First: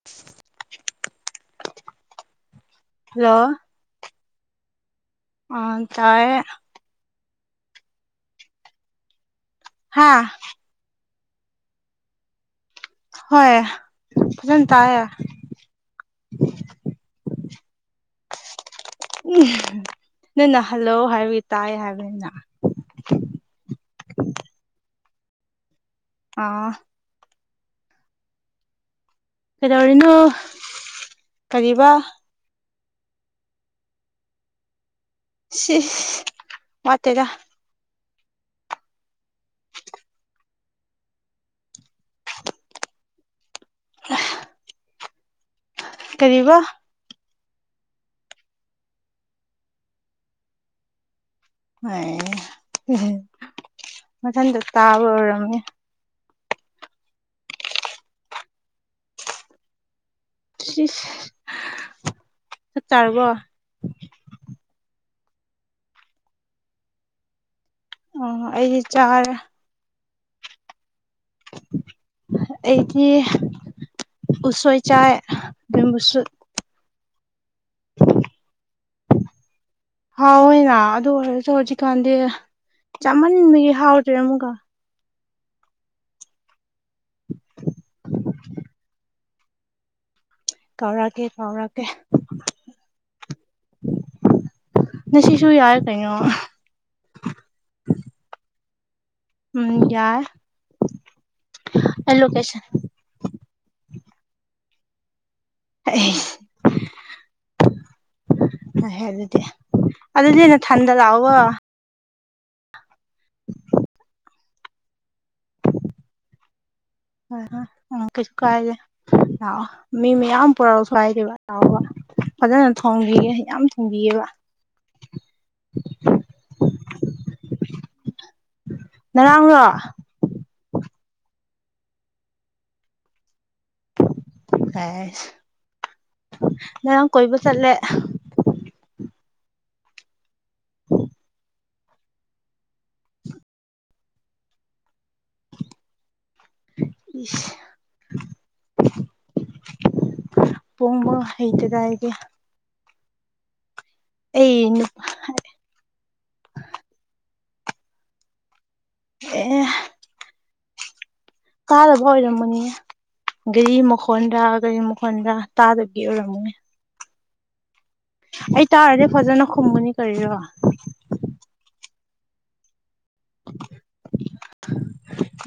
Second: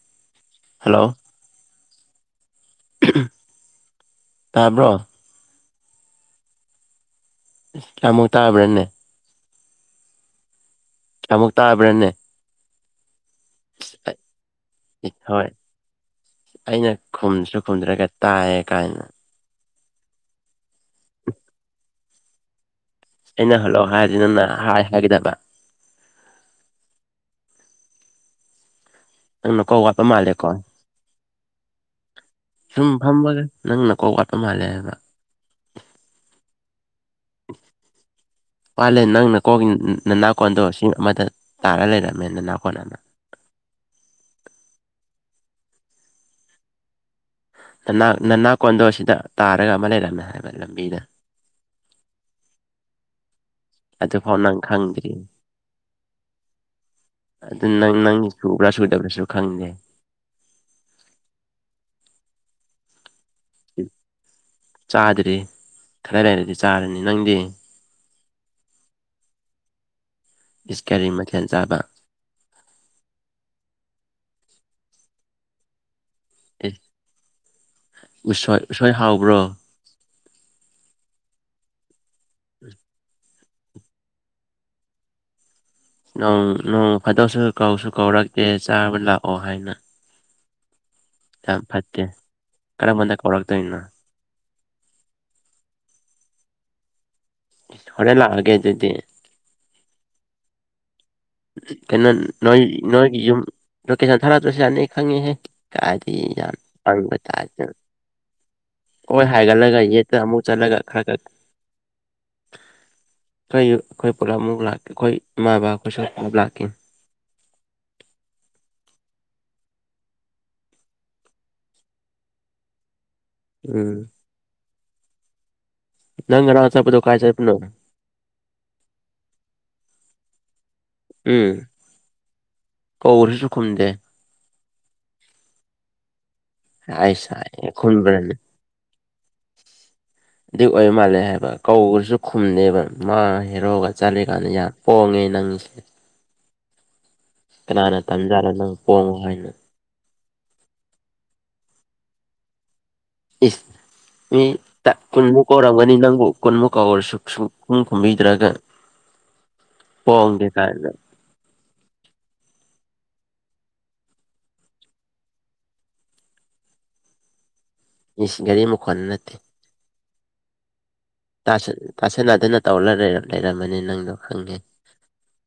[unintelligible] Hello hello [unintelligible] ꯇꯥꯕ꯭ꯔꯣ ꯑ ꯇꯥꯏꯌꯦ ꯀꯌꯥꯃꯨꯛ ꯇꯥꯕ꯭ꯔꯥꯅꯦ ꯍꯥꯥ ꯀꯌꯥꯝꯃꯨꯛ ꯇꯥꯕ꯭ꯔꯅꯦ ꯍꯣꯏ ꯑ ꯐꯖꯅ ꯇꯥꯏꯌꯦ ꯍꯤ ꯍꯣꯏ ꯑꯩꯅ ꯈꯨꯝꯁꯨ ꯈꯨꯝꯗ꯭ꯔꯒ ꯇꯥꯏꯌꯦ ꯀꯥꯏꯅ ꯎ ꯅꯪ ꯅ ꯍꯜꯂꯧ ꯍꯥꯏꯕꯒꯤ ꯇꯥꯏ ꯍꯥꯏꯕꯅꯤꯅ ꯑꯩꯅ ꯍꯜꯂꯣ ꯍꯥꯏꯗꯤ ꯅꯪꯅ ꯍꯥꯏ ꯍꯥꯏꯒꯗꯕ ꯑꯣ ꯅꯪ ꯅꯀꯣꯛ ꯋꯥꯠꯄ ꯀꯩꯗꯧꯔꯤꯅꯣ ꯃꯥꯜꯂꯦꯀꯣ ꯀꯔꯤꯕ ꯁꯨꯝ ꯐꯝꯕꯒꯥ ꯅꯪ ꯅꯀꯣꯛ ꯋꯥꯠꯄ ꯃꯥꯜꯂꯦ ꯍꯥꯏꯕ ꯁꯤꯁ ꯋꯥꯠꯇꯦꯗ [inaudible] ꯄꯥꯜꯂꯦ ꯅꯪꯅ ꯀꯣꯛ ꯅꯅꯥꯀꯣꯟꯗꯣ ꯁꯤ ꯑꯃꯗ ꯇꯔꯥ ꯂꯩꯔꯝꯃꯦ ꯅꯅꯥꯀꯣꯟ ꯑꯃ ꯀꯔꯤꯕ ꯅꯅꯥ ꯅꯅꯥ ꯀꯣꯟꯗꯣ ꯁꯤꯗ ꯇꯥꯔꯒ ꯑꯃ ꯂꯩꯔꯝꯃꯦ ꯍꯥꯏꯕ ꯂꯝꯕꯤꯗ ꯑꯣꯏ ꯑꯗꯨꯐꯥꯎ ꯅꯪ ꯃꯊꯟꯇ ꯇꯥꯕ ꯈꯪꯗ꯭ꯔꯤ ꯑꯣꯏꯔꯝꯅꯤ ꯑꯗꯨ ꯅꯪ ꯅꯪꯒꯤ ꯁꯨꯕ꯭ꯔꯥ ꯁꯨꯗꯕ꯭ꯔꯥꯁꯨ ꯈꯪꯗꯦ ꯁꯤꯁ ꯆꯥꯛ ꯆꯥꯔꯕꯣ ꯆꯥꯗ꯭ꯔꯤ ꯈꯔ ꯂꯩꯔꯗꯤ ꯆꯥꯔꯅꯤ ꯅꯪꯗꯤ ꯑꯣ ꯑꯩꯗꯤ ꯆꯥꯔꯦ ꯏꯁ ꯀꯔꯤ ꯃꯊꯦꯜ ꯆꯥꯕ ꯑꯩꯒꯤ ꯎꯁꯣꯏ ꯆꯥꯏ ꯕꯦꯝꯕꯨꯁꯨꯠ ꯑꯦ ꯎꯁꯣꯏ ꯎꯁꯣꯏ ꯍꯥꯎꯕ꯭ꯔꯣ ꯍꯥꯎꯏꯅ ꯑꯗꯨ ꯑꯣꯏꯔꯁꯨ ꯆꯤꯛꯀꯟꯗꯤ ꯆꯥꯃꯟ ꯃꯟꯕꯒꯤ ꯍꯥꯎꯇ꯭ꯔꯦ ꯑꯃꯨꯛꯀ ꯅ‌ꯣꯡ ꯅꯣꯡ ꯐꯥꯗ‌ꯣꯛꯁꯨ ꯀꯧꯁꯨ ꯀꯧꯔꯛꯇꯦ ꯆꯥꯕ ꯂꯥꯛꯑꯣ ꯍꯥꯏꯅ ꯀꯧꯔꯛꯀ‌ꯦ ꯌꯥꯝ ꯀꯧꯔꯛꯀ‌ꯦ ꯐꯠꯇꯦ ꯀꯔꯝꯕꯅ ꯀꯧꯔꯛꯇꯣꯏꯅꯣ ꯅꯁꯤꯁꯨꯨ ꯌꯥꯏ ꯀꯩꯅꯣ ꯍꯣꯔꯦꯜ ꯂꯥꯛꯑꯒꯦ ꯑꯗꯨꯗꯤ ꯎꯝ ꯌꯥꯏ ꯀꯩꯅꯣ ꯑꯩ ꯂꯣꯀꯦꯁꯟ ꯅꯣꯏ ꯅꯣꯏꯒꯤ ꯌꯨꯝ ꯂꯣꯀꯦꯁꯟ ꯊꯥꯔꯛꯇ꯭ꯔꯁꯨ ꯌꯥꯔꯅꯤ ꯑꯩ ꯈꯪꯉꯦꯍꯦ ꯀꯔꯤ ꯑꯩꯁ ꯌꯥꯝ ꯄꯪꯕ ꯇꯥꯏꯞꯇ ꯍꯣꯏ ꯑꯗꯨꯗꯤ ꯍꯥꯏꯒꯠꯂꯒ ꯌꯦꯠꯇ ꯑꯗꯨꯗꯤ ꯑꯃꯨꯛ ꯆꯠꯂꯒ ꯅꯊꯟꯗ ꯈꯔ ꯈ ꯂꯥꯛꯑꯣꯒꯣ ꯀꯩꯌꯨꯛ ꯑꯩꯈꯣꯏ ꯄꯨꯂꯞꯃꯨꯛ ꯂꯥꯛꯀꯦ ꯑꯩꯈꯣꯏ ꯏꯃꯥ ꯕꯥ ꯑꯩꯈꯣꯏꯁꯨ ꯄꯨꯂꯞ ꯂꯥꯛꯈꯤꯅꯤ ꯍꯣꯏ ꯍꯣꯏ ꯎꯪ ꯀꯩꯁꯨ ꯀꯥꯏꯗꯦ ꯂꯥꯛꯑꯣ ꯃꯤ ꯃꯌꯥꯝ ꯄꯨꯔꯛꯑꯣꯁꯨ ꯀꯩꯁꯨ ꯀꯥꯏꯗ‌ꯦꯕ ꯂꯥꯛꯑꯣꯕ ꯐꯖꯅ ꯊꯣꯡꯕꯤꯒꯦ ꯌꯥꯝ ꯎꯝ ꯊꯣꯡꯕꯤꯒꯦꯕ ꯅꯪ ꯉꯔꯥꯡ ꯆꯠꯄꯗꯣ ꯀ꯭ꯔꯥꯏ ꯆꯠꯄꯅꯣ ꯉꯔꯥꯡꯔꯣ ꯎꯝ ꯀꯧꯔꯁꯨ ꯈꯨꯝꯗꯦ ꯑꯥꯁ ꯑꯥꯁꯥ ꯍꯥꯏꯌꯦ ꯈꯨꯝꯒ꯭ꯔꯥꯅꯤ ꯑꯗꯨꯏ ꯑꯣꯏꯔꯃꯥꯜꯂꯦ ꯍꯥꯏꯕ ꯀꯧꯕꯁꯨ ꯈꯨꯝꯗꯦꯕ ꯃꯥ ꯍꯦꯔꯣꯒ ꯆꯠꯂꯤꯀꯥꯟꯗ ꯌꯥꯝ ꯄꯣꯡꯉꯦ ꯅꯪꯁꯦ ꯏꯁ ꯀꯅꯥꯅ ꯇꯝꯖꯥꯠꯂꯥ ꯅꯪ ꯄꯣꯡꯌ‌ꯣ ꯍꯥꯏꯅ ꯄꯣꯡꯕ ꯍꯩꯇꯦꯗ ꯑꯩꯗꯤ ꯏꯁ ꯃꯤ ꯑꯩ ꯇꯠ ꯀꯨꯟꯃꯨꯛ ꯀꯧꯔꯝꯒꯥꯅꯤ ꯅꯪꯕꯨ ꯀꯟꯃꯨꯛ ꯀꯧꯔꯁꯨ ꯁꯨꯡꯈꯨꯝ ꯈꯨꯝꯕꯤꯗ꯭ꯔꯥꯒ ꯑꯦ ꯄꯣꯡꯗꯦ ꯀꯥꯏꯅ ꯇꯥꯗꯕ ꯑꯣꯏꯔꯝꯃꯅꯤ ꯒꯥꯔꯤ ꯃꯈꯣꯟꯗ ꯒꯥꯔꯤ ꯃꯈꯣꯟꯗ ꯇꯥꯗꯕꯒꯤ ꯑꯣꯏꯔꯝꯒꯅꯤ ꯏꯁ ꯒꯥꯔꯤ ꯑꯩ ꯃꯈꯣꯟ ꯇꯥꯔꯗꯤ ꯅꯠꯇꯦ ꯐꯖꯅ ꯈꯨꯝꯃꯅꯤ ꯀꯔꯤꯅ‌ꯣ ꯇꯥꯁꯤꯟ ꯇꯁꯤꯟꯅꯗꯅ ꯇꯧꯔ ꯂꯩꯔꯝꯃꯅꯤꯅ ꯅꯪꯗꯣ ꯈꯪꯉꯦ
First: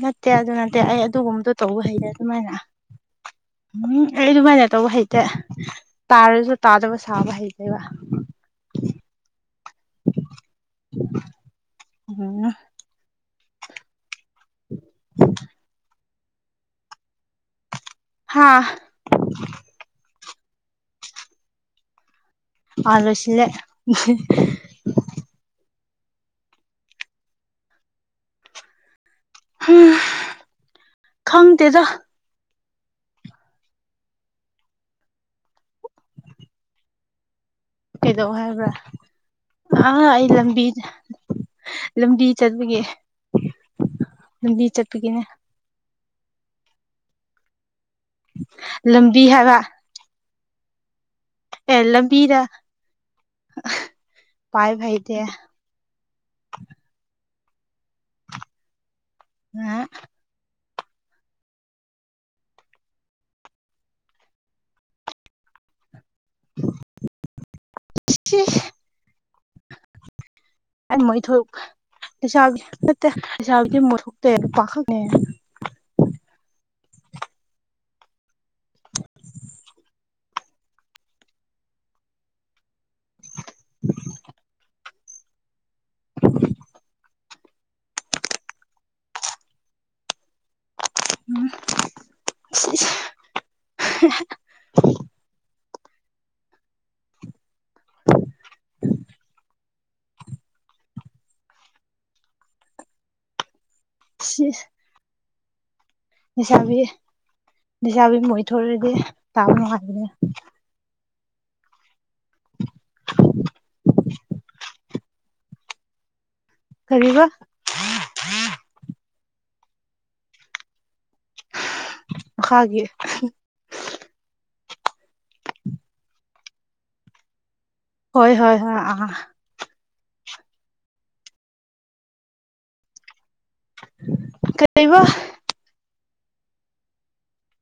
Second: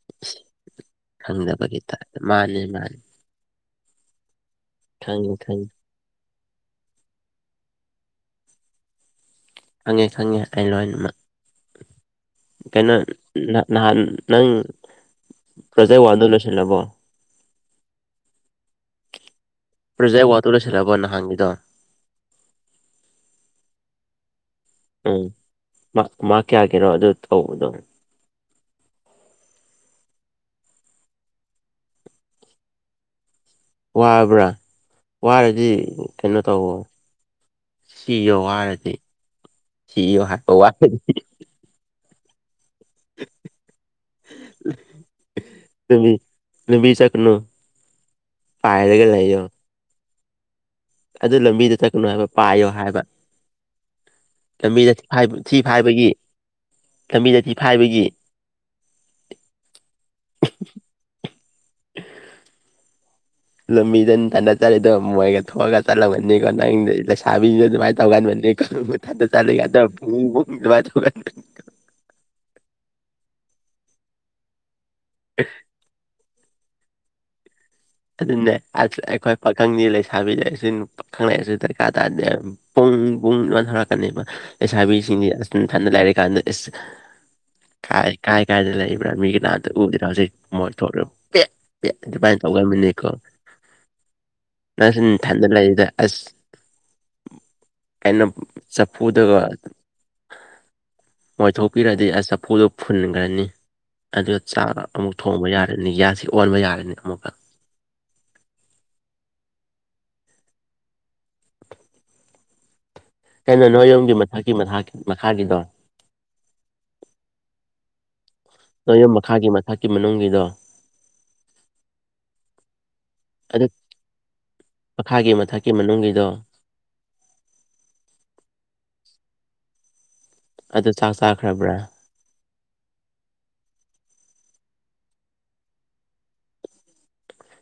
ꯅꯠꯇꯦ ꯑꯗꯨ ꯅꯠꯇꯦ ꯑꯩ ꯑꯗꯨꯒꯨꯝꯕꯗꯣ ꯈꯪꯗꯕꯒꯤ ꯇꯧꯕ ꯍꯩꯅꯗꯦ ꯇꯥꯏꯞꯇ ꯑꯗꯨꯃꯥꯏꯅ ꯃꯥꯅꯦ ꯃꯥꯅꯦ ꯍꯨꯝ ꯑꯩ ꯑꯗꯨꯃꯥꯏꯅ ꯇꯧꯕ ꯍꯩꯇꯦ ꯈꯪꯉꯦ ꯈꯪꯉꯦ ꯇꯥꯔꯁꯨ ꯇꯥꯗꯕ ꯁꯥꯕ ꯍꯩꯇꯦꯕ ꯈꯪꯉꯦ ꯈꯪꯉꯦ ꯑꯩ ꯂꯣꯏꯅꯃꯛ ꯎꯝ ꯀꯩꯅꯣ ꯅ ꯅꯍꯥꯟ ꯅꯪ ꯄ꯭ꯔꯣꯖꯦꯛ ꯋꯥꯟꯗꯨ ꯂꯣꯏꯁꯤꯜꯂꯕꯣ ꯍꯥꯥ ꯄ꯭ꯔꯣꯖꯦꯛ ꯋꯥꯠꯇꯨ ꯂꯣꯏꯁꯤꯜꯂꯕꯣ ꯅꯍꯥꯟꯒꯤꯗꯣ ꯑꯥ ꯂꯣꯁꯤꯜꯂꯦ ꯎꯝ ꯃꯥꯛ ꯃꯥꯛ ꯀꯌꯥꯒꯤꯔꯣ ꯑꯗꯨ ꯇꯧꯕꯗꯣ ꯍꯨꯝ ꯈꯪꯗꯦꯗ ꯋꯥꯕ꯭ꯔꯥ ꯋꯥꯔꯗꯤ ꯀꯩꯅꯣ ꯇꯧꯑꯣ ꯀꯩꯗꯧ ꯁꯤꯌꯣ ꯍꯥꯏꯕ꯭ꯔꯥ ꯋꯥꯔꯗꯤ ꯑꯥ ꯁꯤꯌꯣ ꯑꯩ ꯍꯥꯏꯕ ꯂꯝꯕꯤ ꯋꯥꯔꯗꯤ ꯂꯝꯕꯤ ꯆꯠꯄꯒꯤ ꯂꯝꯕꯤ ꯆꯠꯄꯒꯤꯅꯦ ꯂꯝꯕꯤ ꯂꯝꯕꯤ ꯆꯠꯀꯅꯣ ꯄꯥꯏꯔꯒ ꯂꯝꯕꯤ ꯂꯩꯌꯣ ꯍꯥꯏꯕ ꯑꯗꯨ ꯂꯝꯕꯤꯗ ꯑꯦ ꯆꯠꯀꯅꯨ ꯍꯥꯏꯕ ꯂꯝꯕꯤꯗ ꯄꯥꯏꯌꯣ ꯍꯥꯏꯕ ꯄꯥꯏꯕ ꯂꯝꯕꯤꯗ ꯊꯤ ꯍꯩꯇꯦ ꯐꯥꯏꯕ ꯊꯤ ꯐꯥꯏꯕꯒꯤ ꯂꯝꯕꯤꯗ ꯊꯤ ꯐꯥꯏꯕꯒꯤ ꯉꯥ [unintelligible] ꯂꯝꯕꯤꯗ ꯑꯗꯨ ꯇꯥꯟꯅꯆꯔꯦꯗꯣ ꯃꯣꯏꯒ ꯊꯣꯛꯑꯒ ꯆꯠꯂꯕꯒꯅꯤꯀꯣ ꯅꯪꯗꯤ ꯂꯩꯁꯥꯕꯤꯗꯣ ꯑꯗꯨꯃꯥꯏꯅ ꯁꯤꯁ ꯇꯧꯒꯟꯕꯅꯤꯀꯣ ꯃꯊꯟꯇ ꯆꯠꯂꯤꯒꯟꯗ ꯄꯨꯡ ꯑꯗꯨꯃꯥꯏꯅ ꯑꯩꯅ ꯇꯧꯒꯟ ꯃꯩꯏ ꯊꯣꯛ ꯂꯩꯁꯥꯕꯤ ꯅꯠꯇꯦ ꯂꯩꯁꯥꯕꯤꯗꯤ ꯃꯣꯏ ꯊꯣꯛꯇꯦ ꯄꯥꯈꯛꯅꯦ ꯑꯦ ꯑꯗꯨꯅꯦ ꯑꯁ ꯑꯩꯈꯣꯏ ꯄꯥꯈꯪꯗꯤ ꯂꯩꯁꯥꯕꯤ ꯂꯩꯁꯨ ꯅꯨꯄꯥ ꯄꯥꯈꯪ ꯂꯩꯔꯁꯨ ꯗꯔꯀꯥꯔ ꯇꯥꯗꯦ ꯄꯨꯡ ꯄꯨꯡ ꯁꯨꯃꯥꯏꯅ ꯊꯣꯔꯛꯀꯅꯦꯕ ꯂꯩꯁꯥꯕꯤꯁꯤꯡꯗꯤ ꯑꯁ ꯅꯊꯟꯇ ꯂꯩꯥꯔꯤꯀꯥꯟꯗ ꯏꯁ ꯀꯥꯏ ꯀꯥꯏ ꯀꯥꯏꯗ ꯂꯩꯕ꯭ꯔꯥ ꯃꯤꯒꯤꯅꯥꯛꯇ ꯎꯗꯦꯗ ꯍꯧꯖꯤꯛ ꯃꯣꯏ ꯊꯣꯛꯔ ꯄꯦꯠ ꯄꯦꯠ ꯑꯗꯨꯃꯥꯏꯅ ꯁꯤꯁ ꯇꯧꯒꯟꯕꯅꯤꯀꯣ ꯅꯪꯁꯨ ꯅꯊꯟꯇ ꯂꯩꯗ ꯑꯁ ꯑꯩꯅ ꯆꯐꯨꯗꯨꯀꯣ ꯃꯣꯏꯊꯣꯛꯄꯤꯔꯗꯤ ꯑꯁ ꯆꯐꯨꯗꯨ ꯐꯨꯟꯒ꯭ꯔꯅꯤ ꯑꯗꯨꯒ ꯆꯥꯛ ꯑꯃꯨꯛ ꯊꯣꯡꯕ ꯌꯥꯔꯅꯤ ꯒꯥꯁ ꯂꯩꯁꯥꯕꯤ ꯂꯩꯁꯥꯕꯤ ꯃꯣꯏ ꯊꯣꯛꯔꯗꯤ ꯇꯥꯕ ꯅꯨꯡꯉꯥꯏꯕꯅꯦ [inaudible] ꯀꯩꯅꯣ ꯅꯣꯏ ꯌꯣꯝꯒꯤ ꯃꯊꯛꯀꯤ ꯃꯈꯥꯒꯤ ꯃꯈꯥꯒꯤꯗꯣ ꯀꯔꯤꯕ ꯅꯣꯏ ꯌꯨꯝ ꯃꯈꯥꯒꯤ ꯃꯊꯛꯀꯤ ꯃꯅꯨꯡꯒꯤꯗꯣ ꯃꯈꯥꯒꯤ ꯑꯗꯨ ꯃꯈꯥꯒꯤ ꯃꯊꯛꯀꯤ ꯃꯅꯨꯡꯒꯤꯗꯣ ꯍꯣꯏ ꯍꯣꯏ ꯍꯣꯏ ꯑ ꯑꯗꯨ ꯆꯥꯛ ꯆꯥꯈ꯭ꯔꯕ꯭ꯔꯥ ꯀꯩꯕ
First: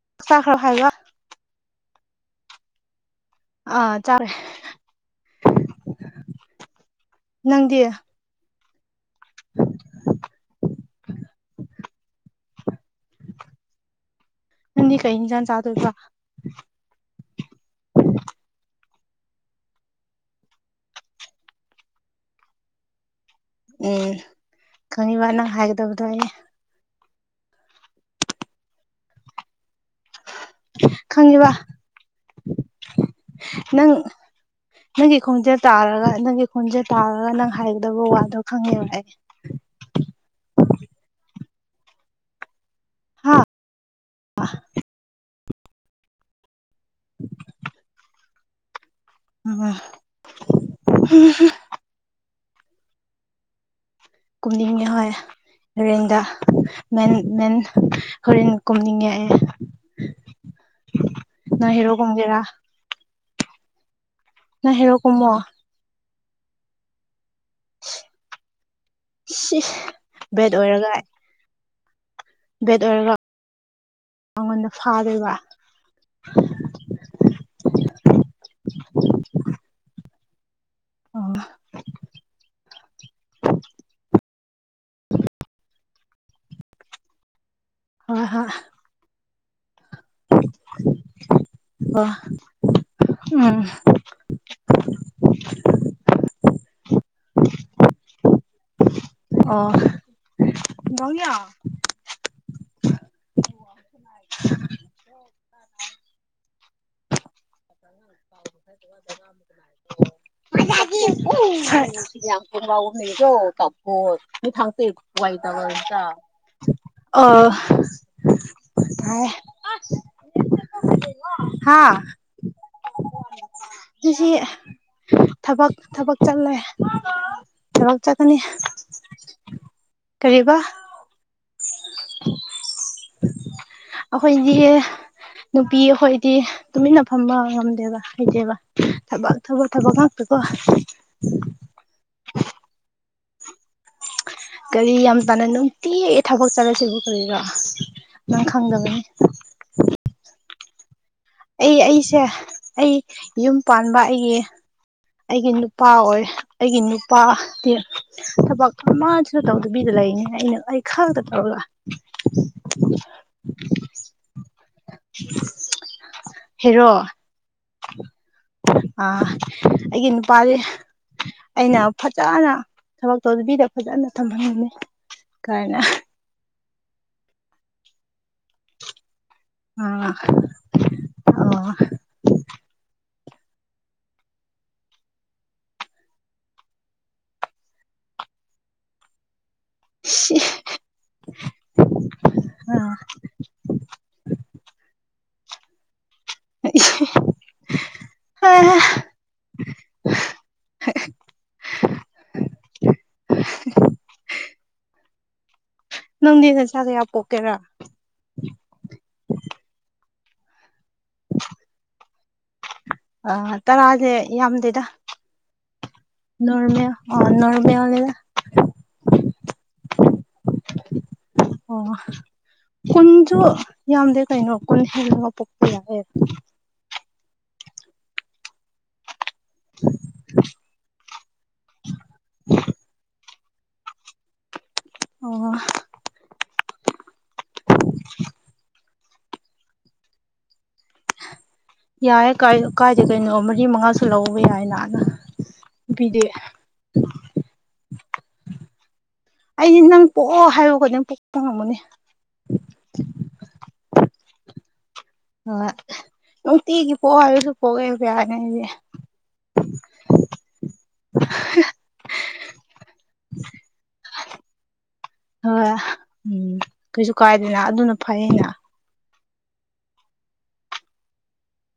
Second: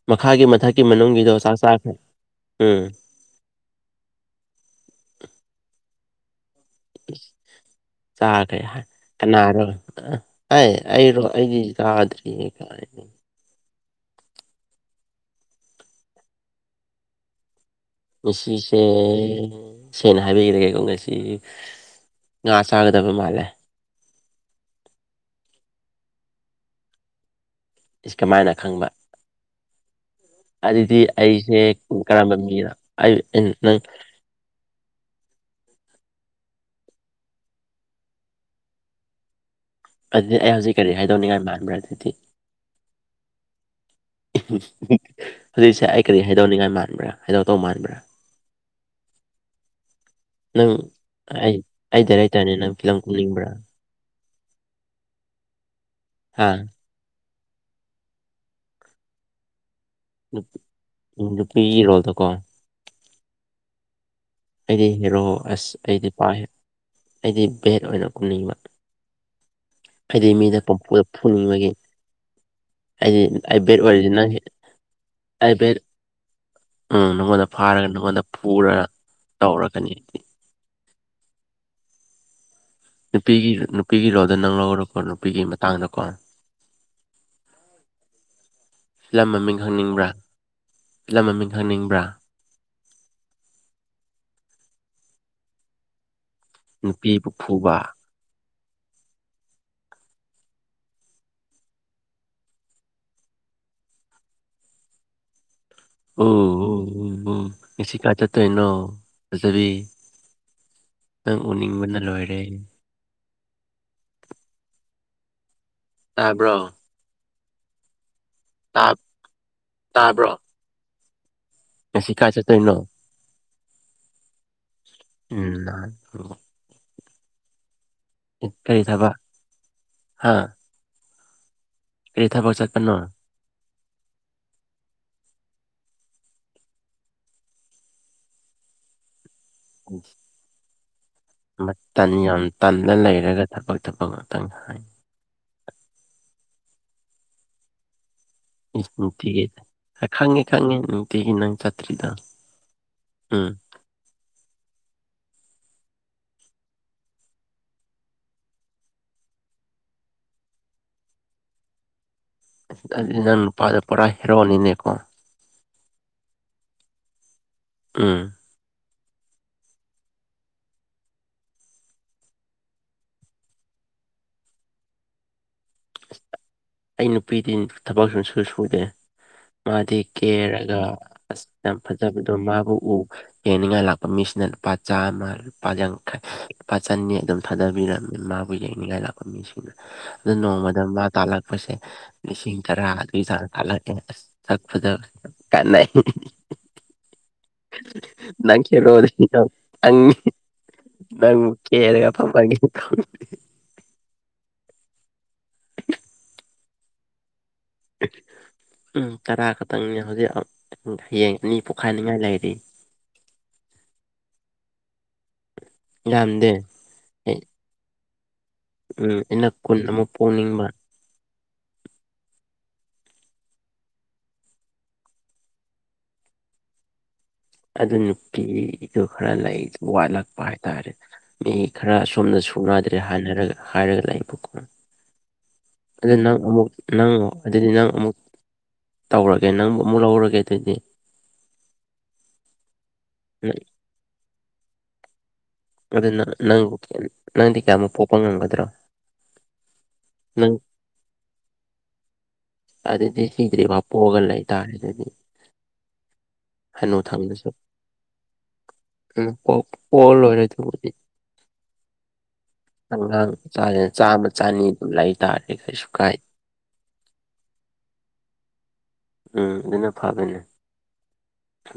ꯃꯈꯥꯒꯤ ꯆꯥꯈ꯭ꯔꯕ ꯃꯊꯛꯀꯤ ꯍꯥꯏꯕ ꯃꯅꯨꯡꯒꯤꯗꯣ ꯆꯥꯛ ꯆꯥꯈ꯭ꯔꯦ ꯎꯝ ꯑꯥ ꯆꯥꯔꯦ ꯅꯪꯗꯤ ꯆꯥꯈꯦ ꯍꯥꯏ ꯀꯅꯥꯔꯣ ꯑ ꯑꯩ ꯑꯩꯔꯣ ꯑꯩꯗꯤ ꯆꯥꯗ꯭ꯔꯤ ꯀꯥꯏ ꯅꯪꯗꯤ ꯀꯩ ꯏꯟꯖꯡ ꯆꯥꯗꯧꯕ ꯉꯁꯤꯁꯦ ꯁꯦꯡꯅ ꯍꯥꯏꯕꯤꯔꯒꯦꯀꯣ ꯉꯁꯤ ꯉꯥ ꯆꯥꯒꯗꯕ ꯃꯥꯜꯂꯦ ꯎꯝ ꯈꯪꯉꯤꯕ ꯅꯪ ꯍꯥꯏꯒꯗꯕꯗꯣ ꯑꯩ ꯏꯁ ꯀꯃꯥꯏꯅ ꯈꯪꯕ ꯑꯗꯨꯗꯤ ꯈꯪꯉꯤꯕ ꯑꯩꯁꯦ ꯀꯔꯝꯕ ꯃꯤꯅꯣ ꯅꯪ ꯅꯪꯒꯤ ꯈꯣꯡꯖꯦꯜ ꯇꯥꯔꯒ ꯅꯪꯒꯤ ꯈꯣꯡꯖꯦꯜ ꯇꯥꯔꯒ ꯅꯪ ꯍꯥꯏꯒꯗꯕ ꯋꯥꯗꯣ ꯈꯪꯉꯦꯕ ꯑꯩ ꯑꯗꯨꯗꯤ ꯑꯩ ꯍꯧꯖꯤꯛ ꯀꯔꯤ ꯍꯥꯏꯗꯧꯅꯤꯡꯉꯥꯏ ꯃꯥꯟꯕ꯭ꯔꯥ ꯑꯗꯨꯗꯤ ꯍꯥ꯫ [unintelligible] ꯍꯧꯖꯤꯛꯁꯦ ꯑꯩ ꯀꯔꯤ ꯍꯥꯏꯗꯣꯛꯅꯤꯡꯉꯥꯏ ꯃꯥꯟꯕ꯭ꯔꯥ ꯍꯥꯏꯗꫭꯛꯇꯧ ꯃꯥꯟꯕ꯭ꯔꯥ꯫ [unintelligible] ꯅꯪ ꯑꯩ ꯑꯩ ꯗꯥꯏꯔꯦꯛꯇꯔꯅꯤ ꯅꯪ ꯐꯤꯂꯝ ꯀꯨꯝꯅꯤꯡꯕ꯭ꯔꯥ꯫ ꯀꯨꯝꯅꯤꯡꯉꯦ ꯍꯣꯏ ꯔꯦꯟꯗ꯫ ꯍꯥ꯫ ꯃꯦꯟ ꯃꯦꯟ ꯍꯣꯔꯦꯅ ꯀꯨꯝꯅꯤꯡꯉꯦ ꯑꯩ꯫ ꯅꯨꯞ ꯅꯪ ꯅꯨꯄꯤꯒꯤ ꯍꯦꯔꯣ ꯔꯣꯜꯗꯣꯀꯣ꯫ ꯀꯨꯝꯒꯦꯔꯥ ꯅꯪ ꯑꯩꯗꯤ ꯍꯦꯔꯣ ꯀꯨꯝꯃꯣ ꯑꯁ ꯑꯩꯗꯤ ꯄꯥꯏ ꯑꯩꯗꯤ ꯕꯦꯠ ꯑꯣꯏꯅ ꯀꯨꯝꯅꯤꯡꯕ꯫ ꯁꯤ ꯍꯥꯏꯗꯤ ꯕꯦꯠ ꯃꯤꯗ ꯑꯣꯏꯔꯒ ꯄꯪꯐꯨꯗ ꯐꯨꯅꯤꯡꯕꯒꯤ꯫ ꯕꯦꯠ ꯑꯣꯏꯔꯒ ꯍꯥꯏꯗꯤ ꯑꯩ ꯕꯦꯠ ꯑꯣꯏꯔꯤꯗꯤ ꯅꯪ ꯍꯦ ꯑꯩꯉꯣꯟꯗ ꯐꯥꯗꯣꯏꯕ ꯑꯩ ꯕꯦꯗ ꯎꯝ ꯅꯉꯣꯟꯗ ꯐꯥꯔꯒ ꯅꯉꯣꯟꯗ ꯄꯨꯔꯒ ꯇꯧꯔꯛꯀꯅꯤ ꯑꯩꯗꯤ꯫ ꯑꯣ꯫ ꯅꯨꯄꯤꯒꯤ ꯅꯨꯄꯤꯒꯤ ꯔꯣꯜꯗ ꯅꯪ ꯂꯧꯔꯣꯀꯣ ꯅꯨꯄꯤꯒꯤ ꯃꯇꯥꯡꯗꯀꯣ꯫ ꯍꫭꯏ-ꯍꫭꯏ꯫ ꯐꯤꯂꯝ ꯃꯃꯤꯡ ꯈꯪꯅꯤꯡꯕ꯭ꯔꯥ ꯐꯤꯂꯝ ꯃꯃꯤꯡ ꯈꯪꯅꯤꯡꯕ꯭ꯔꯥ꯫ ꯑꯣ [unintelligible] ꯅꯨꯄꯤꯕꯨ ꯐꯨꯕꯥ꯫ ꯑꯣ [inaudible] [unintelligible] ꯑꯣ ꯑꯣ ꯎ ꯎ ꯉꯁꯤ ꯀꯥꯏ ꯆꯠꯇꫭꯏꯅꯣ ꯐꯖꯕꯤ꯫ [inaudible] ꯅꯪ ꯍꫭ ꯎꯅꯤꯡꯕꯅ ꯂꯣꯏꯔꯦ ꯇꯥꯕ꯭ꯔꯣ [inaudible] ꯑ꯫ ꯥ ꯇꯥꯞ ꯇꯥꯕ꯭ꯔꯣ꯫ [inaudible] ꯍꯥꯥ ꯉꯁꯤ ꯀꯥꯏ ꯆꯠꯇꯣꯏꯅꯣ [inaudible] ꯇꯨꯁꯤ ꯎꯝ ꯊꯕꯛ ꯅꯍꯥꯟ ꯊꯕꯛ ꯆꯠꯂꯦ [unintelligible] ꯊꯕꯛ ꯆꯠꯀꯅꯤ ꯀꯔꯤ ꯊꯕꯛ ꯍꯥ ꯀꯔꯤꯕꯥ꯫ ꯀꯔꯤ ꯊꯕꯛ ꯆꯠꯄꯅꯣ꯫ [unintelligible] ꯑꯈꯣꯏꯗꯤ [unintelligible] ꯅꯨꯄꯤ ꯑꯈꯣꯏꯗꯤ ꯇꯨꯃꯤꯟꯅ ꯐꯝꯕ ꯉꯝꯗꯦꯕ ꯍꯩꯇꯦꯕ꯫ ꯊꯕꯛ ꯊꯕꯛ ꯊꯥꯕꯛ ꯉꯛꯇꯀꫭ꯫ ꯃꯇꯟ ꯌꯥꯝ ꯇꯟꯅ ꯂꯩꯔꯒ ꯊꯕꯛ ꯊꯕꯛ ꯍꯥꯏ ꯀꯔꯤ ꯌꯥꯝ ꯇꯟꯅ ꯅꯨꯡꯇꯤ ꯊꯕꯛ ꯆꯠꯂꯁꯤꯕꯨ ꯀꯔꯤꯔꫭ [unintelligible] ꯅꯨꯡꯇꯤꯒꯤ ꯑꯥ ꯈꯪꯉꯦ-ꯈꯪꯉꯦ ꯎꯪ꯫ ꯑꯩ ꯑꯩꯁꯦ ꯑꯩ ꯎꯝ ꯌꯨꯝ ꯄꯥꯟꯕ ꯑꯩꯒꯤ ꯑꯩꯒꯤ ꯅꯨꯄꯥ ꯑꯣꯏ ꯑꯩꯒꯤ ꯅꯨꯄꯥꯗꯤ ꯊꯕꯛ ꯑꯃꯁꯨ ꯇꯧꯗꯕꯤꯗ ꯂꯩꯅꯤ ꯑꯩꯅ ꯑꯩ ꯈꯛꯇ ꯇꯧꯔꯒ꯫ ꯑꯗꯨꯗꯤ ꯅꯪ ꯅꯨꯄꯥꯗꯤ ꯄꯨꯔꯥ ꯍꯦꯔꯣꯅꯤꯅꯦꯀꯣ꯫ [unintelligible] ꯍꯦꯔꯣ꯫ ꯑꯝ ꯑ ꯑꯩꯒꯤ ꯅꯨꯄꯥꯗꯤ ꯑꯩꯅ ꯐꯖꯅ ꯊꯕꯛ ꯇꯧꯗꯕꯤꯗ ꯐꯖꯅ ꯊꯝꯍꯟꯒꯅꯤ ꯀꯥꯏꯅ꯫ ꯑꯩ ꯅꯨꯄꯤꯗꯤ ꯊꯕꯛ ꯁꯨꯡꯁꯨ ꯁꯨꯗꯦ ꯃꯥꯗꯤ ꯑꯥ ꯀꯦꯔꯒ ꯑꯁ꯫ ꯑꯣ ꯌꯥꯝ ꯐꯖꯕꯗꯣ ꯃꯥꯕꯨ ꯎ ꯌꯦꯡꯅꯤꯡꯉꯥꯏ ꯂꯥꯛꯄ ꯃꯤꯁꯤꯅ ꯂꯨꯄꯥ ꯆꯥꯃ ꯂꯨꯄꯥ ꯌꯥꯡꯈꯩ ꯂꯨꯄꯥ ꯆꯟꯅꯤ ꯑꯗꯨꯝ ꯊꯥꯗꯕꯤꯔꯝꯃꯤ ꯃꯥꯕꯨ ꯌꯦꯡꯅꯤꯡꯉꯥꯏ ꯂꯥꯛ ꯃꯤꯁꯤꯡꯗꯨꯅ ꯑꯗꯨ ꯅꯣꯡꯃꯗ ꯃꯥ ꯇꯥꯂꯛ [inaudible] ꯂꯤꯁꯤꯡ ꯇꯔꯥ ꯑꯥ ꯑꯗꯨꯒꯤ ꯆꯥꯡ ꯊꯥꯂꯛꯑꯦ ꯑꯁ ꯊꯛꯄꯗ ꯀꯥꯟꯅꯩ ꯏꯁ ꯅꯪ ꯍꯦꯔꯣꯗꯤ [inaudible] ꯅꯪ ꯀꯦꯔꯒ ꯐꯝꯕꯒꯤꯀꯣ ꯅꯪꯗꯤ ꯅꯆꯥ ꯀꯌꯥ ꯄꯣꯛꯀꯦꯔꯥ ꯎꯝ ꯇꯔꯥ ꯈꯛꯇꯪꯅꯤꯅꯦ ꯍꯧꯖꯤꯛ ꯍꯌꯦꯡ ꯑꯅꯤ ꯄꯣꯛꯈꯥꯏꯅꯤꯡꯉꯥꯏ ꯂꯩꯔꯤ ꯑ ꯇꯔꯥꯁꯦ ꯌꯥꯝꯗꯦꯗ ꯌꯥꯝꯗꯦ ꯅꯣꯔꯃꯦꯜ ꯑꯣ ꯅꯣꯔꯃꯦꯜ ꯅꯤꯗ ꯎꯝ ꯑꯩꯅ ꯀꯨꯟ ꯑꯃꯨꯛ ꯄꯣꯛꯅꯤꯡꯕ ꯑꯣ ꯀꯨꯟꯁꯨ ꯌꯥꯝꯗꯦ ꯀꯩꯅꯣ ꯀꯨꯟ ꯍꯦꯟꯂꯒ ꯄꯣꯛꯄ ꯌꯥꯏꯑꯦ ꯑꯗꯨ ꯅꯨꯄꯤꯗꯨ ꯈꯔ ꯂꯩ ꯋꯥꯠꯂꯛꯄ ꯍꯥꯏꯇꯥꯔꯦ ꯃꯤ ꯈꯔ ꯑꯁꯣꯝꯗ ꯁꯨꯅꯗ꯭ꯔꯦ ꯍꯥꯏꯅꯔ ꯍꯥꯏꯔꯒ ꯂꯩꯕ ꯀꯣ ꯑꯣ ꯑꯗꯨꯗꯤ ꯅꯪ ꯑꯃꯨꯛ ꯅꯪ ꯑꯗꯨꯗꯤ ꯅꯪ ꯑꯃꯨꯛ ꯇꯧꯔꯒꯦ ꯅꯪꯕꯨ ꯑꯃꯨꯛ ꯂꯧꯔꯒꯦ ꯑꯗꯨꯗꯤ ꯌꯥꯏ ꯀꯥꯏ ꯀꯥꯏꯗꯦ ꯀꯩꯅꯣ ꯃꯔꯤ ꯃꯉꯥꯁꯨ ꯂꯧꯕ ꯌꯥꯏꯅ ꯅꯨꯄꯤꯗꯤ ꯑꯗꯨꯅ ꯅꯪꯕꯨ ꯅꯪꯗꯤ ꯀꯌꯥꯃꯨꯛ ꯄꯣꯛꯄ ꯉꯝꯒꯗ꯭ꯔꯣ ꯑꯩꯗꯤ ꯅꯪ ꯄꯣꯛꯑꯣ ꯍꯥꯏꯕ ꯈꯨꯗꯤꯡ ꯄꯣꯛꯄ ꯉꯝꯒꯅꯤ ꯑꯗꯨꯗꯤ ꯁꯤꯗ꯭ꯔꯤ ꯐꯥꯎ ꯄꯣꯛꯑꯒ ꯂꯩꯇꯥꯔꯦ ꯑꯗꯨꯗꯤ ꯍꯣꯏ ꯅꯨꯡꯇꯤꯒꯤ ꯍꯅꯨ ꯄꯣꯛ ꯊꯪꯅꯁꯨ ꯍꯥꯏꯕꯁꯨ ꯄꯣꯛꯑꯦ ꯌꯥꯏꯅꯦ ꯑꯩꯗꯤ ꯄꯣꯛꯑ [unintelligible] ꯑꯉꯥꯡ ꯆꯥꯝꯃꯥ ꯆꯅꯤ ꯑꯗꯨꯝ ꯂꯩꯇꯥꯥꯔꯗꯤ ꯍꯣꯏ ꯀꯩꯁꯨ ꯀꯥꯏ ꯎꯝ ꯀꯩꯁꯨ ꯀꯥꯏꯗꯦꯅ ꯑꯗꯨꯅ ꯐꯩꯅ ꯎꯝ ꯑꯗꯨꯅ ꯐꯕꯅꯦ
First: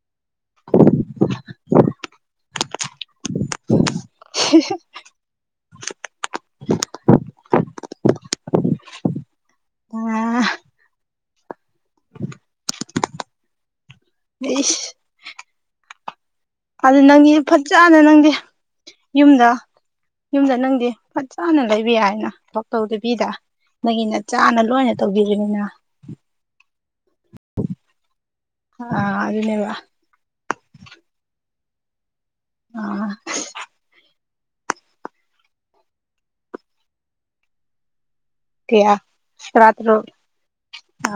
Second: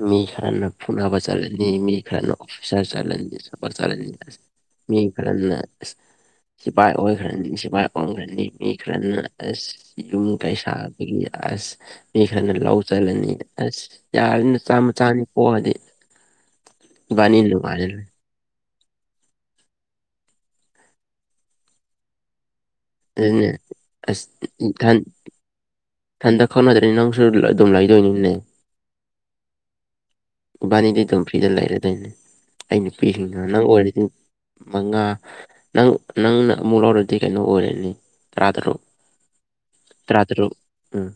ꯃꯤ ꯈꯔꯅ ꯐꯨꯅꯕ ꯆꯠꯂꯅꯤ ꯃꯤ ꯈꯔꯅ ꯑꯣꯐꯤꯁꯥꯔ ꯆꯠꯂꯅꯤ [inaudible] ꯆꯠꯂꯅꯤ ꯑꯁ ꯃꯤ [unintelligible] ꯈꯔꯅ ꯁꯤꯐꯥꯏ ꯑꯣꯏꯈ꯭ꯔꯅꯤ ꯁꯤꯐꯥꯏ ꯑꯣꯟꯈ꯭ꯔꯅꯤ ꯃꯤ ꯈꯔꯅ ꯑꯁ ꯌꯨꯝ ꯑꯥ ꯀꯩꯁꯥꯕꯒꯤ ꯑꯁ ꯃꯤ ꯈꯔꯅ ꯂꯧ ꯆꯠꯂꯅꯤ ꯑꯁ ꯌꯥꯔꯅꯤ ꯏꯁ ꯆꯥꯝꯃ ꯆꯅꯤ ꯄꯣꯛꯑꯗꯤ ꯑꯗꯨ ꯅꯪꯒꯤ ꯏꯕꯥꯅꯤ ꯅꯨꯡꯉꯥꯏꯅ ꯐꯖꯅ ꯂꯩ ꯅꯪꯗꯤ ꯌꯨꯝꯗ ꯌꯨꯝꯗ ꯅꯪꯗꯤ ꯐꯖꯅ ꯂꯩꯕ ꯌꯥꯏꯅ ꯊꯕꯛ ꯇꯧꯗꯕꯤꯗ ꯑꯗꯨꯅꯦ ꯅꯪꯒꯤ ꯅꯆꯥꯅ ꯂꯣꯏꯅ ꯇꯧꯕꯤꯒꯤꯅꯤꯅ ꯏꯊꯟꯗ ꯈꯛꯇ ꯅꯠꯇ꯭ꯔꯦꯅꯦ ꯅꯪꯁꯨ ꯑꯗꯨꯝ ꯂꯩꯥꯗꯣꯏꯅꯤꯅꯦ ꯑ ꯑꯗꯨꯅꯦꯕ ꯏꯕꯥꯟꯅꯤꯗꯤ ꯑꯗꯨꯝ ꯐ꯭ꯔꯤꯗ ꯂꯩꯔꯗꯣꯏꯅꯦ ꯑꯩ ꯅꯨꯄꯤꯁꯤꯡꯅ ꯅꯪ ꯑꯣꯏꯔꯗꯤ ꯃꯉꯥ ꯅꯪ ꯅꯪꯅ ꯑꯃꯨꯛ ꯂꯧꯔꯗꯤ ꯀꯩꯅꯣ ꯑꯣꯏꯔꯅꯤ ꯇꯔꯥ ꯇꯔꯨꯛ ꯀꯌꯥ ꯇꯔꯥꯇꯔꯨꯛ ꯇꯔꯥ ꯇꯔꯨꯛ ꯎꯝ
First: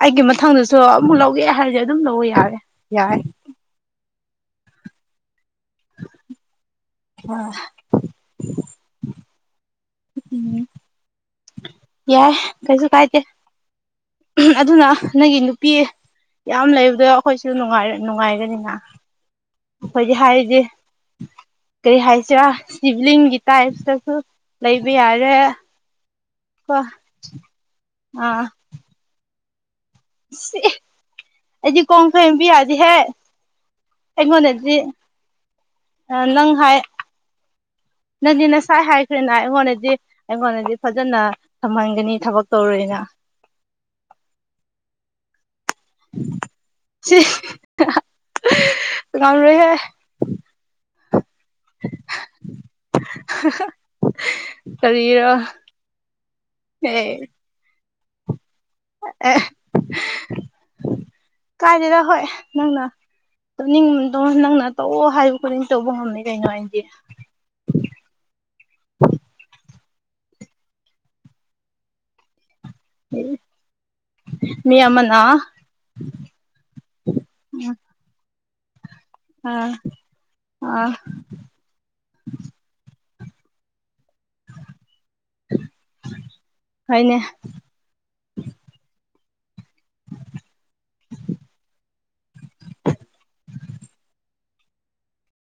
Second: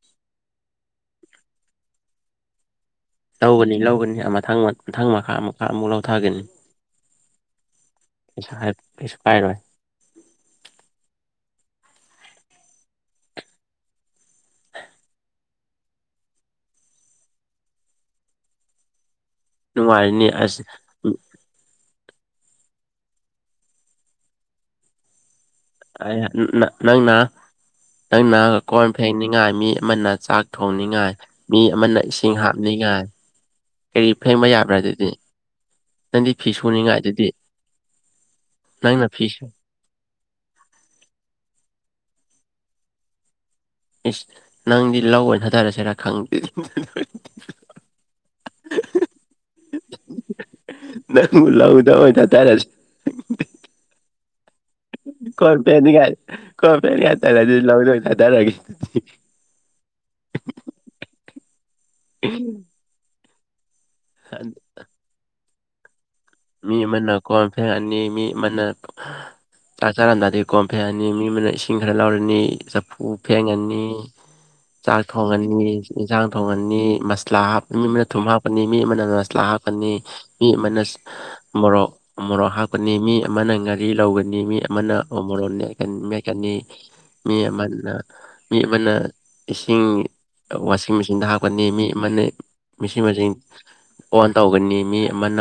ꯑꯩꯒꯤ ꯃꯊꯪꯗꯁꯨ ꯑꯃꯨꯛ ꯂꯧꯒꯦ ꯍꯥꯏꯗꯤ ꯑꯗꯨꯝ ꯂꯧꯑꯣ ꯌꯥꯔꯦ ꯌꯥꯔꯦ ꯂꯧꯒꯅꯤ ꯂꯧꯒꯅꯤ ꯃꯊꯪ ꯃꯊꯪ ꯃꯈꯥ ꯑꯃꯨꯛꯀ ꯑꯃꯨꯛ ꯂꯧꯊꯒꯅꯤ [unintelligible] ꯀꯩꯁꯨ ꯍꯥꯏꯔꯣꯏ ꯀꯩꯁꯨ ꯀꯥꯏꯔꯣꯏ ꯎꯝ ꯌꯥꯏ ꯀꯩꯁꯨ ꯀꯥꯏꯗꯦ ꯑꯗꯨꯅ ꯅꯪꯒꯤ ꯅꯨꯄꯤ ꯌꯥꯝ ꯂꯩꯕꯗꯣ ꯑꯩꯈꯣꯏꯁꯨ ꯅꯨꯡꯉꯥꯏꯔꯦ ꯅꯨꯡꯉꯥꯏꯔꯦꯗꯅ ꯈꯣꯏꯗꯤ ꯅꯨꯡꯉꯥꯏꯔꯅꯤ ꯍꯥꯏꯔꯗꯤ ꯑꯁ ꯀꯩ ꯍꯥꯏꯁꯦꯔꯥ ꯁꯤꯚꯂꯤꯡꯒꯤ ꯇꯥꯏꯞꯇꯁꯨ ꯂꯩꯕ ꯌꯥꯔꯦ ꯑꯩꯅ ꯅꯥ ꯀꯣ ꯅꯪꯅ ꯅꯪꯅ ꯑꯥ ꯀꯣꯟ ꯐꯦꯡꯅꯤꯡꯉꯥꯏ ꯃꯤ ꯑꯃꯅ ꯆꯥꯛ ꯁꯤ ꯊꯣꯡꯅꯤꯡꯉꯥꯏ ꯃꯤ ꯑꯩꯗꯤ ꯑꯃꯅ ꯀꯣꯡ ꯏꯁꯤꯡ ꯐꯦꯡꯕ ꯌꯥꯗꯦꯍꯦ ꯍꯥꯞꯅꯤꯡꯉꯥꯏ ꯀꯔꯤ ꯐꯦꯡꯕ ꯑꯩꯉꯣꯟꯗꯗꯤ ꯌꯥꯕ꯭ꯔꯥ ꯗꯨꯗꯤ ꯅꯪꯗꯤ ꯐꯤ ꯅꯪ ꯍꯥꯏ ꯁꯨꯅꯤꯡꯉꯥꯏ ꯗꯨꯗꯤ ꯅꯪꯗꯤ ꯅꯁꯥꯏ ꯍꯥꯏꯈ꯭ꯔꯦꯅ ꯑꯩꯉꯣꯟꯗꯗꯤ ꯑꯩꯉꯣꯟꯗꯗꯤ ꯐꯖꯅ ꯊꯝꯍꯟꯒꯅꯤ ꯊꯕꯛ ꯇꯧꯔꯣꯏꯅ ꯏꯁ ꯅꯪꯗꯤ ꯂꯧ ꯑꯣꯏ ꯊꯥꯗꯔꯁꯤꯔꯥ ꯈꯪꯗꯦ ꯁꯤ ꯉꯝꯔꯣꯏꯍꯦ ꯅꯪ ꯂꯧꯗ ꯑꯣꯏ ꯊꯥꯗꯔꯁꯤ [unintelligible] ꯀꯣꯟ ꯐꯦꯟꯅꯤꯉꯥꯏ ꯀꯣꯟ ꯑꯦ ꯐꯦꯟꯅꯤꯉꯥꯏ ꯇꯜꯂꯗꯤ ꯂꯧꯗ ꯑꯣꯏ ꯊꯥꯗꯔꯒ‌ꯦ ꯑꯦ ꯀꯥꯏꯗꯩꯅꯣ ꯍꯣꯏ ꯅꯪꯅ ꯇꯨꯝꯅꯤꯡꯉꯤꯗꯣ ꯅꯪꯅ ꯇꯧꯑꯣ ꯍꯥꯏꯕ ꯈꯨꯗꯤꯡ ꯇꯧꯕ ꯉꯝꯅꯤ ꯀꯩꯅꯣ ꯃꯤ ꯑꯩꯗꯤ ꯑꯃꯅ ꯀꯣꯟ ꯐꯦꯡꯉꯛꯑꯅꯤ ꯃꯤ ꯑꯃꯅ ꯆꯥꯛ ꯆꯥꯔꯝꯗꯥꯏꯗꯤ ꯀꯣꯟ ꯐꯦꯡꯉꯅꯤ ꯃꯤ ꯑꯃꯅ ꯏꯁꯤꯡ ꯈꯔ ꯂꯧꯔꯅꯤ ꯆꯥꯐꯨ ꯎ ꯐꯦꯡꯉꯅꯤ ꯃꯤ ꯆꯥꯛ ꯑꯃꯅ ꯊꯣꯡꯉꯅꯤ ꯏꯟꯖꯥꯡ ꯊꯣꯡꯉꯅꯤ ꯃꯁꯂꯥ ꯍꯥꯞ ꯃꯤ ꯑꯃꯅ ꯊꯨꯝ ꯍꯥꯞꯄꯅꯤ ꯃꯤ ꯑꯃꯅ ꯃꯁꯂꯥ ꯍꯥꯞ ꯑꯥ ꯄꯅꯤ ꯃꯤ ꯑꯥ ꯑꯃꯅꯁ ꯃꯣꯔꯣꯛ ꯎꯃꯣꯔꯣꯛ ꯍꯥꯞꯀꯅꯤ ꯃꯤ ꯑꯃꯅ ꯉꯔꯤ ꯂꯧꯒꯅꯤ ꯃꯤ ꯑꯃꯅ ꯎꯃꯣꯔꯣꯛ ꯃꯦꯠꯀ ꯃꯦꯠꯀꯅꯤ ꯍꯣꯏꯅꯦ ꯃꯤ ꯑꯃꯅ ꯃꯤ ꯑꯃꯅ ꯏꯁꯤꯡ ꯋꯥꯁꯤꯡ ꯃꯦꯆꯤꯟꯗ ꯍꯥꯞꯀꯅꯤ ꯃꯤ ꯑꯃꯅ ꯃꯤꯁꯤꯡ ꯋꯥꯆꯤꯡ ꯑꯣꯟ ꯇꯧꯒꯅꯤ ꯃꯤ ꯑꯃꯅ